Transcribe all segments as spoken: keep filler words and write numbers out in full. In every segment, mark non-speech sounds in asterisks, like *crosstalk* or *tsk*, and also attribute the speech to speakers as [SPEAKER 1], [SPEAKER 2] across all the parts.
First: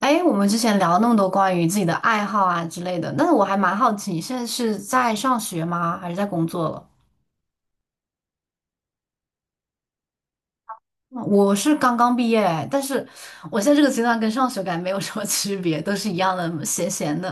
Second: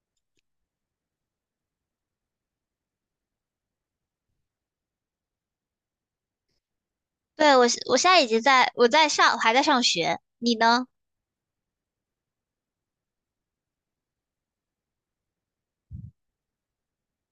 [SPEAKER 1] 哎，我们之前聊了那么多关于自己的爱好啊之类的，但是我还蛮好奇，你现在是在上学吗？还是在工作了？嗯
[SPEAKER 2] 对，我是我现在已经在我在上，我还在上学。你呢？
[SPEAKER 1] 我是刚刚毕业，但是我现在这个阶段跟上学感觉没有什么 *laughs* 区别，都是一样的，闲闲的。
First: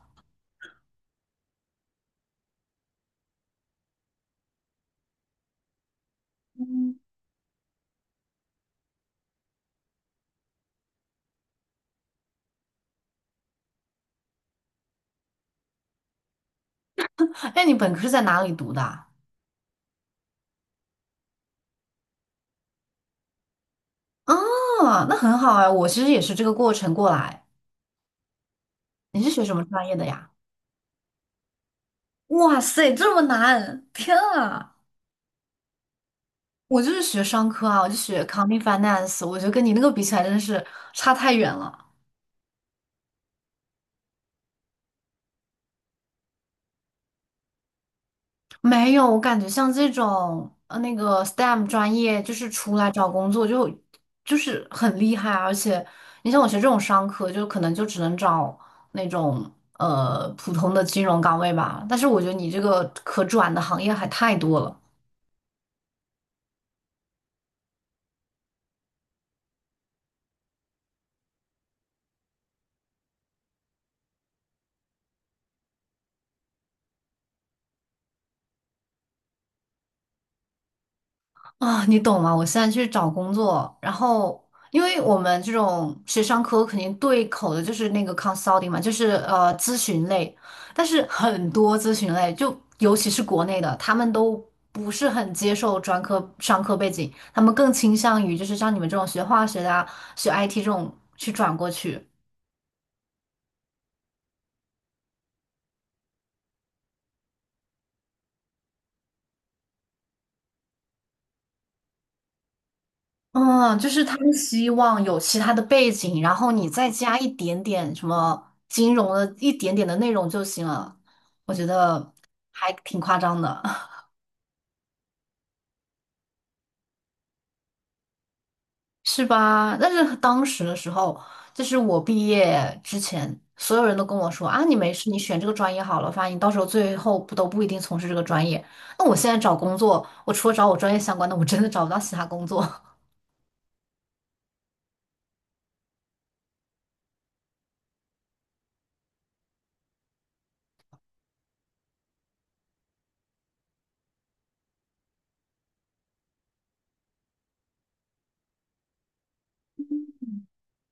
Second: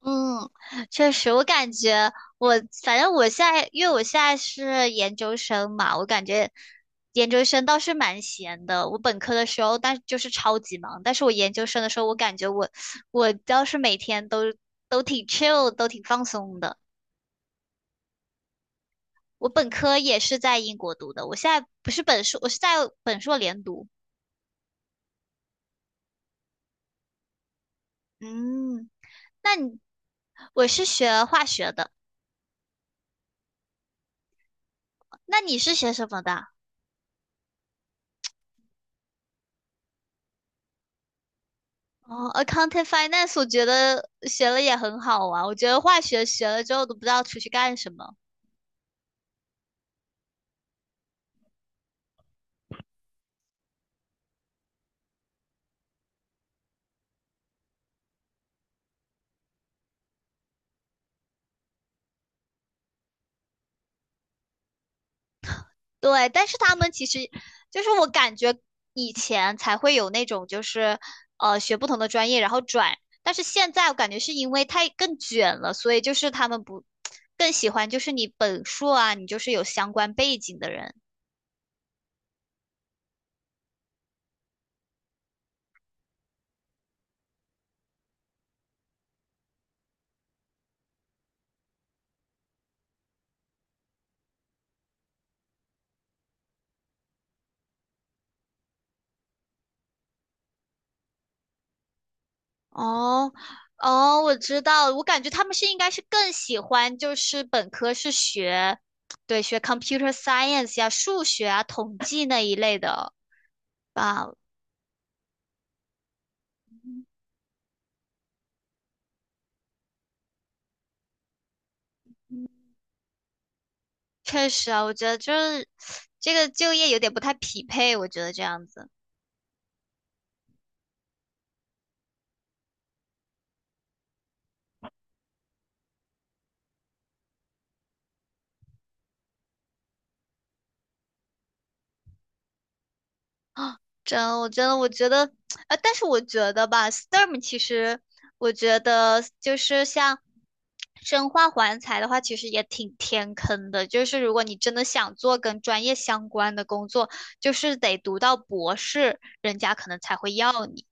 [SPEAKER 2] 嗯，确实，我感觉我反正我现在，因为我现在是研究生嘛，我感觉
[SPEAKER 1] 嗯。
[SPEAKER 2] 研究生倒是蛮闲的。我本科的时候，但就是超级忙，但是我研究生的时候，我感觉我我倒是每天都都挺 chill，都挺放松的。
[SPEAKER 1] 哎，你本科是在哪里读的啊？
[SPEAKER 2] 我本科也是在英国读的，我现在不是本硕，我是在本硕连读。
[SPEAKER 1] 啊，那很好啊，我其实也是这个过程过来。
[SPEAKER 2] 嗯，
[SPEAKER 1] 你是学
[SPEAKER 2] 那
[SPEAKER 1] 什么
[SPEAKER 2] 你
[SPEAKER 1] 专业的呀？
[SPEAKER 2] 我是学化学的。
[SPEAKER 1] 哇塞，这么难！天啊，
[SPEAKER 2] 那你是学什么的？
[SPEAKER 1] 我就是学商科啊，我就学 c o m n t i n g Finance，我觉得跟你那个比起来，真的是差太远了。
[SPEAKER 2] 哦，accounting finance，我觉得学了也很好啊。我觉得化学学了之后都不知道出去干什么。
[SPEAKER 1] 没有，我感觉像这种呃那个 S T E M 专业，就是出来找工作就就是很厉害啊，而且你像我学这种商科，就可能就只能找那种呃普通的金融岗位吧。但是我觉得你这个可转的行业还太多了。
[SPEAKER 2] 对，但是他们其实就是我感觉以前才会有那种就是呃学不同的专业然后转，但是现在我感觉是因为太更卷了，所以就是他们不更喜欢就是你本硕啊，你就是有相关背景的人。
[SPEAKER 1] 啊，你懂吗？我现在去找工作，然后因为我们这种学商科肯定对口的就是那个 consulting 嘛，就是呃咨询类，但是很多咨询类，就尤其是国内的，他们都不是很接受专科商科背景，他们更倾向于就是像你们这种学化学的啊，学 I T 这种去转过去。
[SPEAKER 2] 哦，哦，我知道了，我感觉他们是应该是更喜欢，就是本科是学，对，学 computer science 呀、数学啊、统计那一类的
[SPEAKER 1] 嗯，就是他
[SPEAKER 2] 吧。
[SPEAKER 1] 们希望有其他的背景，然后你再加一点点什么金融的一点点的内容就行了。我觉得还挺夸张的。
[SPEAKER 2] 确实啊，我觉得就是这个就业有点不太匹配，我觉得这样子。
[SPEAKER 1] *laughs* 是吧？但是当时的时候，就是我毕业之前，所有人都跟我说啊，你没事，你选这个专业好了，反正你到时候最后不都不一定从事这个专业。那我现在找工作，我除了找我专业相关的，我真的找不到其他工作。
[SPEAKER 2] 啊，真，我真的，我觉得，呃，但是我觉得吧，S T E M 其实，我觉得就是像生化环材的话，其实也挺天坑的。就是如果你真的想做跟专业相关的工作，就是得读到博士，人家可能才会要你。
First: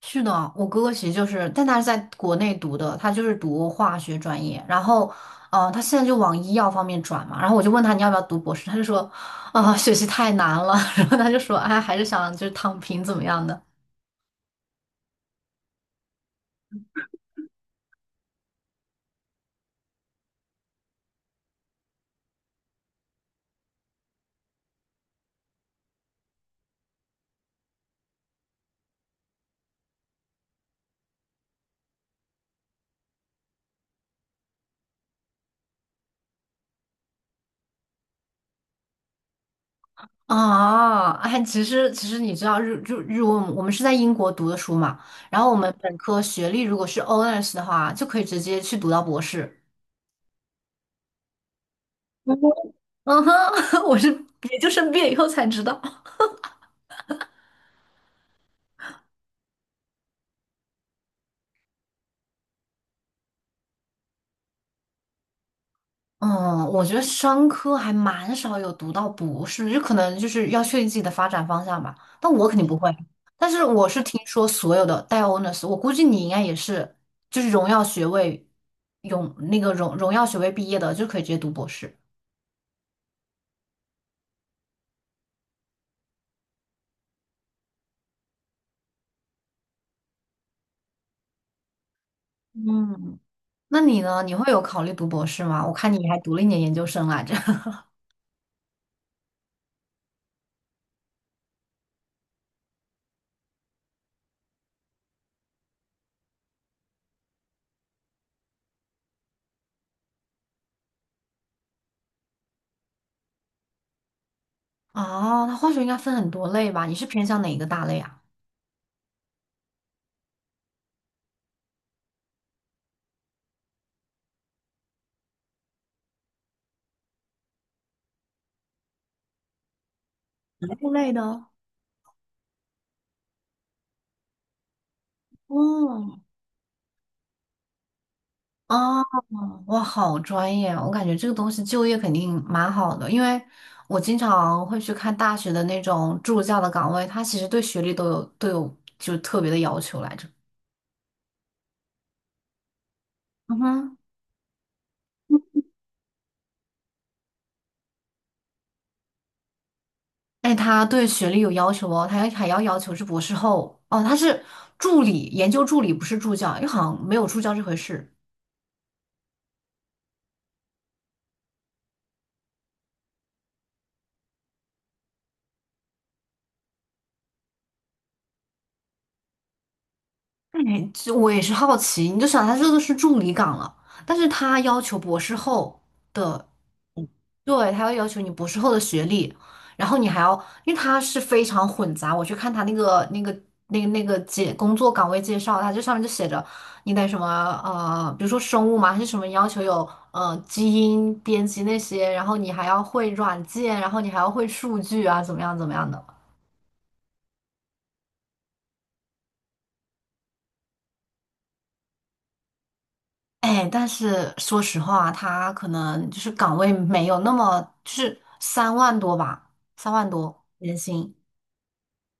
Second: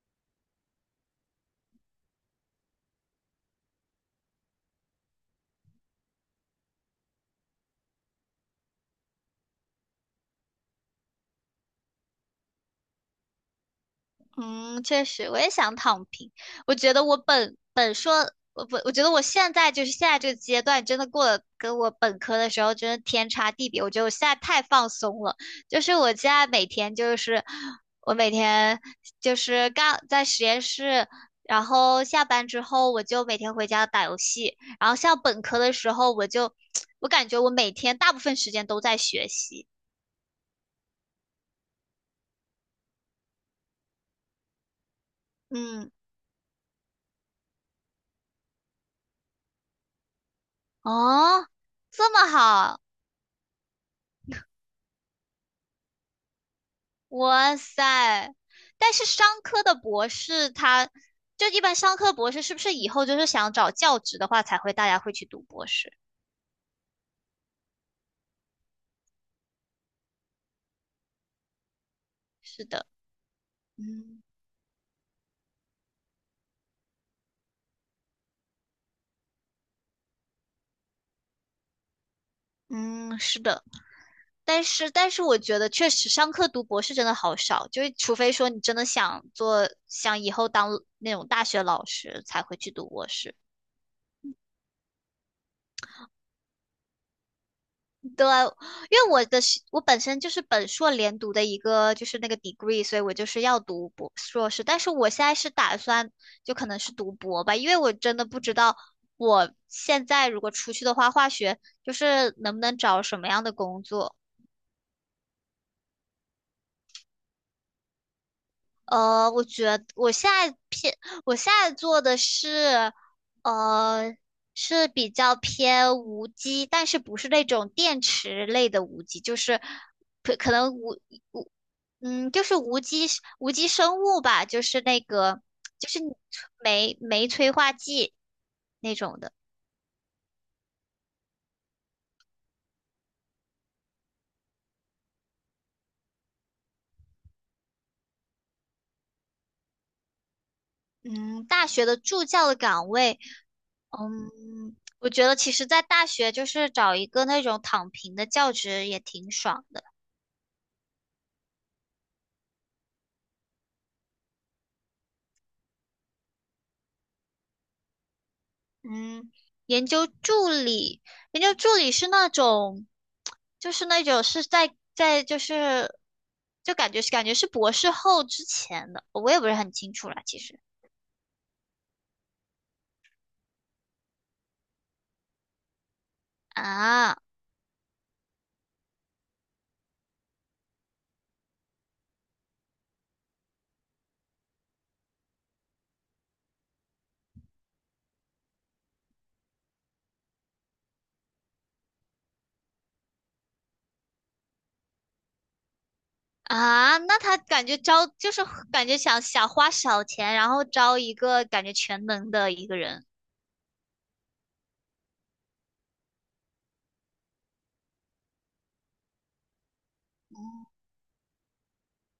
[SPEAKER 1] 是的，我哥哥其实就是，但他是在国内读的，他就是读化学专业，然后，呃，他现在就往医药方面转嘛。然后我就问他你要不要读博士，他就说，啊、学习太难了。*laughs* 然后他就说，哎，还是想就是躺平怎么样的
[SPEAKER 2] 嗯，确实，我也想躺平。我觉得我本本硕，我不，我觉得我现在就是现在这个阶段，真的过得跟我本科的时候真的天差地别。我觉得我现在太放松了，就是我现在每天就是我每天就是干在实验室，然后下班之后我就每天回家打游戏，然后像本科的时候我就 *tsk* 我感觉我每天大部分时间都在学习。
[SPEAKER 1] 啊？哎，其实其实你知道日就日文，我们是在英国读的书嘛，然后我们
[SPEAKER 2] 嗯，
[SPEAKER 1] 本科学历如果是 honors 的话，就可以直接去读到博士。
[SPEAKER 2] 哦，这么
[SPEAKER 1] 嗯哼。
[SPEAKER 2] 好。
[SPEAKER 1] *laughs* 我是也就生毕业以后才知道。
[SPEAKER 2] 哇塞！但是商科的博士他，就一般商科博士是不是以后就是想找教职的话，才会大家会去读博士？
[SPEAKER 1] 嗯，我觉得商科还蛮少有读到博士，就可能就是要确定自己的发展方向吧。但我肯定
[SPEAKER 2] 是
[SPEAKER 1] 不
[SPEAKER 2] 的，
[SPEAKER 1] 会，但是我是
[SPEAKER 2] 嗯
[SPEAKER 1] 听说所有的带 honors，我估计你应该也是，就是荣耀学位，荣那个荣荣耀学位毕业的就可以直接读博士。
[SPEAKER 2] 嗯，是的。但是但是，我觉得确实商科读博士真的好少，就是除非说你真的想做，想以后当那种大学老师，才会去读博
[SPEAKER 1] 嗯。
[SPEAKER 2] 士。
[SPEAKER 1] 那你呢？你会有考虑读博士吗？我看你还读了一年研究生来着。*laughs*
[SPEAKER 2] 对，因为我的是我本身就是本硕连读的一个就是那个 degree，所以我就是要读博硕士，但是我现在是打算就可能是读博吧，因为我真的不知道我现在如果出去的话，化学就是能不能找什么样的工作。
[SPEAKER 1] 哦，那化学应该分很多类吧？你是偏向哪一个大类啊？
[SPEAKER 2] 呃，我觉得我现在偏，我现在做的是，呃，是比较偏无机，但是不是那种电池类的无机，就是可可能
[SPEAKER 1] 物
[SPEAKER 2] 无
[SPEAKER 1] 类的。
[SPEAKER 2] 无，嗯，就是无机无机生物吧，就是那个就是你
[SPEAKER 1] 哦。
[SPEAKER 2] 酶酶催化剂那
[SPEAKER 1] 哦。
[SPEAKER 2] 种的。
[SPEAKER 1] 哇，好专业哦！我感觉这个东西就业肯定蛮好的，因为我经常会去看大学的那种助教的岗位，他其实对学历都有都有就特别的要求来着。
[SPEAKER 2] 嗯，大学的助教的岗位，
[SPEAKER 1] 嗯哼。
[SPEAKER 2] 嗯，我觉得其实在大学就是找一个那种躺平的教职也挺爽的。
[SPEAKER 1] 哎，他对学历有要求哦，他还还要要求是博士后哦，他是助理，研究助理不是助教，因为好像没有助教这回事。
[SPEAKER 2] 嗯，研究助理，研究助理是那种，就是那种是在在就是，就感觉是感觉是博士后之前的，我也不是很清楚了，其实。
[SPEAKER 1] 哎，这我也是好奇，你就想他这个是助理岗了，但是他要求博士后。的。
[SPEAKER 2] 啊，
[SPEAKER 1] 对，他会要求你博士后的学历，然后你还要，因为他是非常混杂。我去看他那个那个那个那个介工作岗位介绍，他这上面就写着你得什么呃，比如说生物嘛，还是什么要求有呃基因编辑那些，然后你还要会软件，然后你还要会数据啊，怎么样怎么样的。
[SPEAKER 2] 啊，那他感觉招就是感觉想想花小钱，然后招一个感觉全能的一个人。
[SPEAKER 1] 哎，但是说实话，他可能就是岗位没有那么，就是三万多吧，三万多年薪。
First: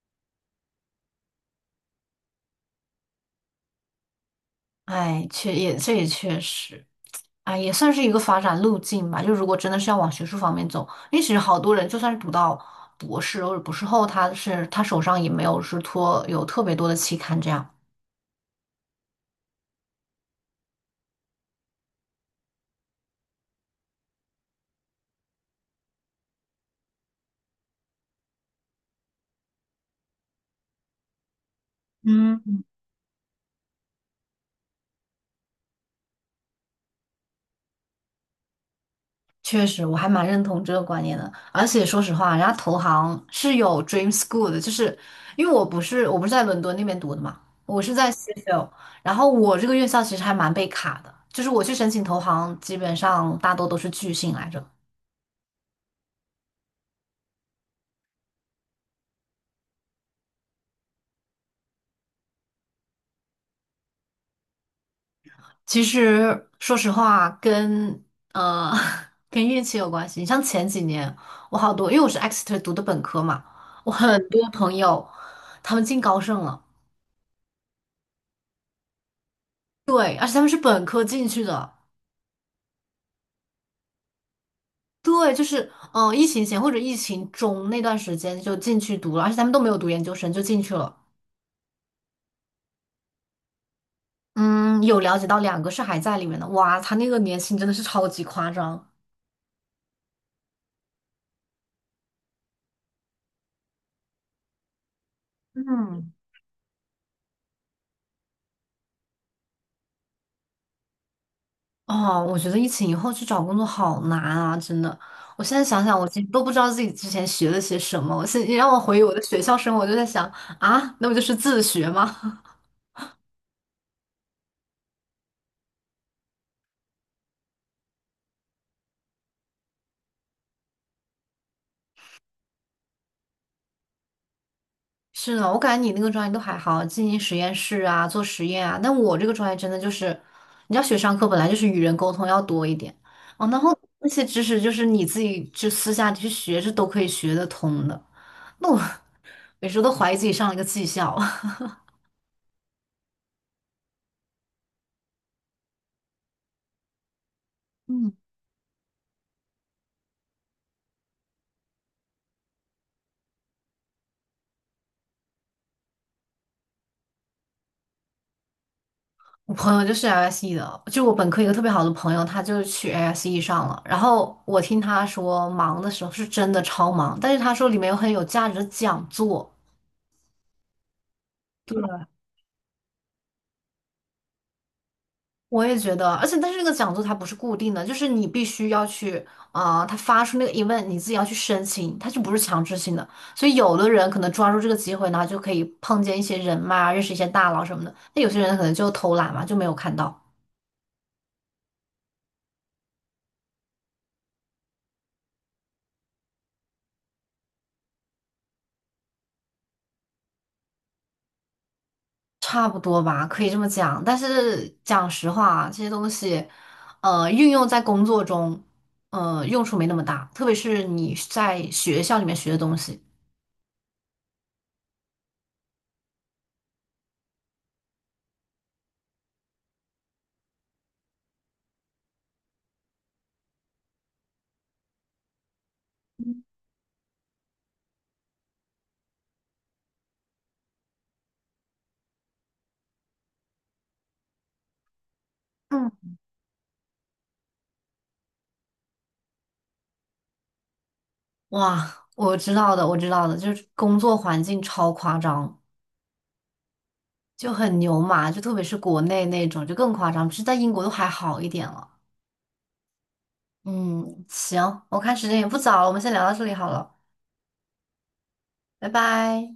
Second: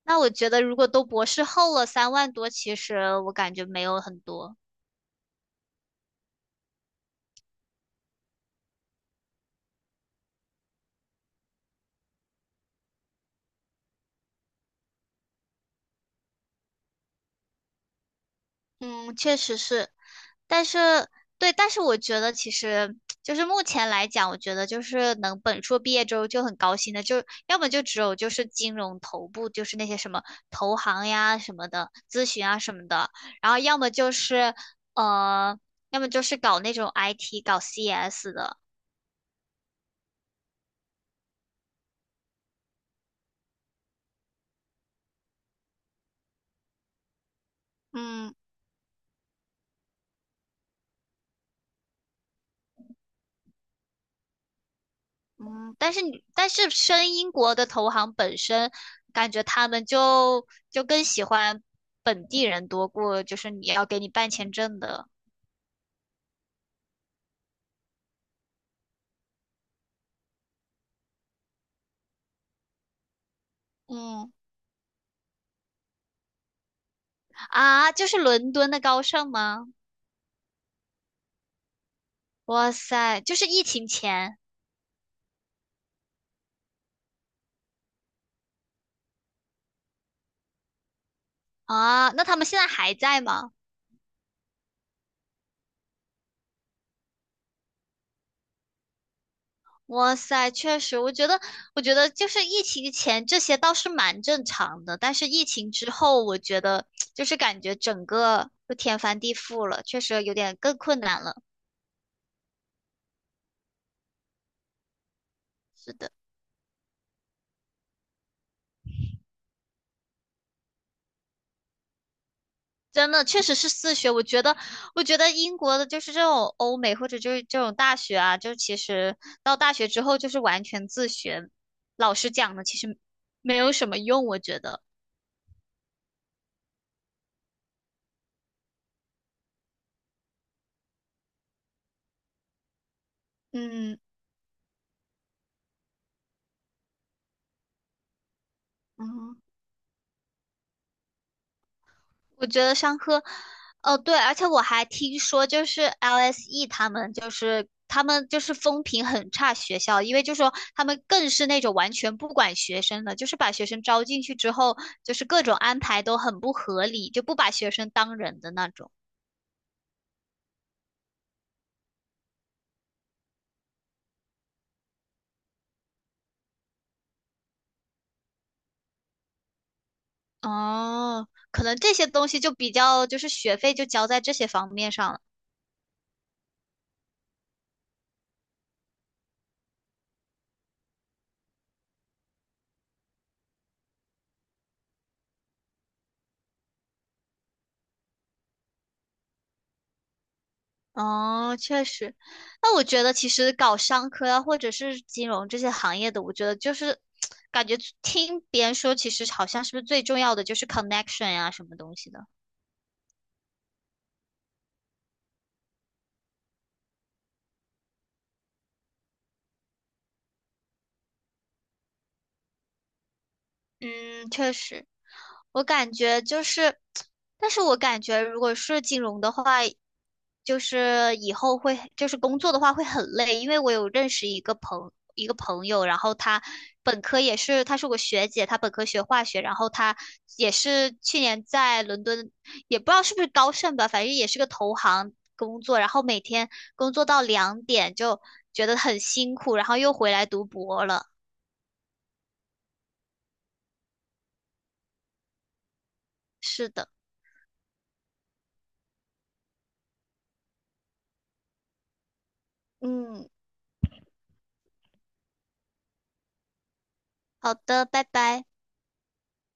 [SPEAKER 2] 那我觉得如果都博士后了，三万多，其实我感觉没有很多。
[SPEAKER 1] 哎，确也这也确实，哎，也算是一个发展路径吧。就如果真的是要往学术方面走，因为其实好多人就算是读到博士或者博士后，他是他手上也没有是托有特别多的期刊这样。
[SPEAKER 2] 嗯，确实是。但是对，但是我觉得其实就是目前来讲，我觉得就是能本硕毕业之后就很高兴的，就要么就只有就是金融头部，就是那些什么投行呀什么的，咨
[SPEAKER 1] 嗯，
[SPEAKER 2] 询啊什么的，然后要么就是呃，要么就是搞那种 I T 搞 C S 的。
[SPEAKER 1] 确实，我还蛮认同这个观念的。而且说实话，人家投行是有 Dream School 的，就是因为我不是我不是在伦敦那边读的嘛，我是在 s
[SPEAKER 2] 嗯
[SPEAKER 1] h e 然后我这个院校其实还蛮被卡的，就是我去申请投行，基本上大多都是拒信来着。
[SPEAKER 2] 嗯，但是你但是申英国的投行本身，感觉他们就就更喜欢本地人多过就是你要给你办签证的。
[SPEAKER 1] 其实说实话，跟呃 *laughs* 跟运气有关系。你像前几年，我好多，因为我是 Exeter 读的本科嘛，我很
[SPEAKER 2] 嗯。
[SPEAKER 1] 多朋友他们进高盛了。
[SPEAKER 2] 啊，就是伦敦的高盛吗？
[SPEAKER 1] 对，而且他们是本科进去的。
[SPEAKER 2] 哇塞，就是疫情前。
[SPEAKER 1] 对，就是嗯、呃疫情前或者疫情中那段时间就进去读了，而且他们都没有读研究生就进去了。
[SPEAKER 2] 啊，那他们现在还在吗？
[SPEAKER 1] 嗯，有了解到两个是还在里面的，哇，他那个年薪真的是超级夸张。
[SPEAKER 2] 哇塞，确实，我觉得，我觉得就是疫情前这些倒是蛮正常的，但是疫情之
[SPEAKER 1] 嗯。
[SPEAKER 2] 后，我觉得就是感觉整个就天翻地覆了，确实有点更困难了。
[SPEAKER 1] 哦，我觉得疫情以后去找工作好难啊，真的。我现在想
[SPEAKER 2] 是
[SPEAKER 1] 想，我
[SPEAKER 2] 的。
[SPEAKER 1] 其实都不知道自己之前学了些什么。我现你让我回忆我的学校生活，我就在想啊，那不就是自学吗？
[SPEAKER 2] 真的确实是自学，我觉得，我觉得英国的就是这种欧美或者就是这种大学啊，就其实到大学之后就是完全自学，老师讲的其实没有什么用，我觉得。
[SPEAKER 1] *laughs* 是的，我感觉你那个专业都还好，进行实验室啊，做实验啊。但我这个专业真的就是，你要学商科，本来就是与人沟通要多一点哦，然后
[SPEAKER 2] 嗯
[SPEAKER 1] 那些知识就是你自己去私下去学，是都可以学得通的。那我
[SPEAKER 2] 嗯，
[SPEAKER 1] *laughs* 有时候都怀疑自己上了一个技校。*laughs*
[SPEAKER 2] 我觉得上课，哦对，而且我还听说，就是 L S E 他们就是他
[SPEAKER 1] 嗯。
[SPEAKER 2] 们就是风评很差学校，因为就说他们更是那种完全不管学生的，就是把学生招进去之后，就是各种安排都很不合理，就不把学生当人的那种。
[SPEAKER 1] 我朋友就是 L S E 的，就我本科一个特别好的朋友，他就去 L S E 上了。然后我听他说，忙的时候是真的超忙，但是他说里面有很有价值的讲座。
[SPEAKER 2] 哦，可能
[SPEAKER 1] 对，
[SPEAKER 2] 这些东西就比较就是学费就交在这些方面上了。
[SPEAKER 1] 我也觉得，而且但是那个讲座它不是固定的，就是你必须要去啊、他发出那个 event，你自己要去申请，它就不是强制性的。所以有的人可能抓住这个机会，呢，就可以碰见一些人脉啊，认识一些大佬什么的。那有些人可能就偷懒嘛，就没有看到。
[SPEAKER 2] 哦，确实，那我觉得其实搞商科啊，或者是金融这些行业的，我觉得就是感觉听别人说，其实好像是不是最重要的就是 connection 呀、什么东西的。
[SPEAKER 1] 差不多吧，可以这么讲。但是讲实话，这些东西，呃，运用在工作中，呃，用处没那么大。特别是你在学校里面学的东西。
[SPEAKER 2] 嗯，确实，我感觉就是，但是我感觉如果是金融的话，就是以后会，就是工作的话会很累，因为我有认识一个朋一个朋友，然后他本科也是，她是我学姐，她本科学化学，然后她也是去年在伦敦，也不知道是不是高盛吧，反正也是个投行工作，然
[SPEAKER 1] 嗯，
[SPEAKER 2] 后每天工作到两点就觉得很辛苦，然后又回来读博了。
[SPEAKER 1] 哇，我知道的，我知道的，就是工作环境超夸张，
[SPEAKER 2] 是的，
[SPEAKER 1] 就很牛马，就特别是国内那种，就更夸张。只是在英国都还好一点了。
[SPEAKER 2] 嗯。
[SPEAKER 1] 嗯，行，我看时间也不早了，我们先聊到这里好了，
[SPEAKER 2] 好的，拜拜。
[SPEAKER 1] 拜拜。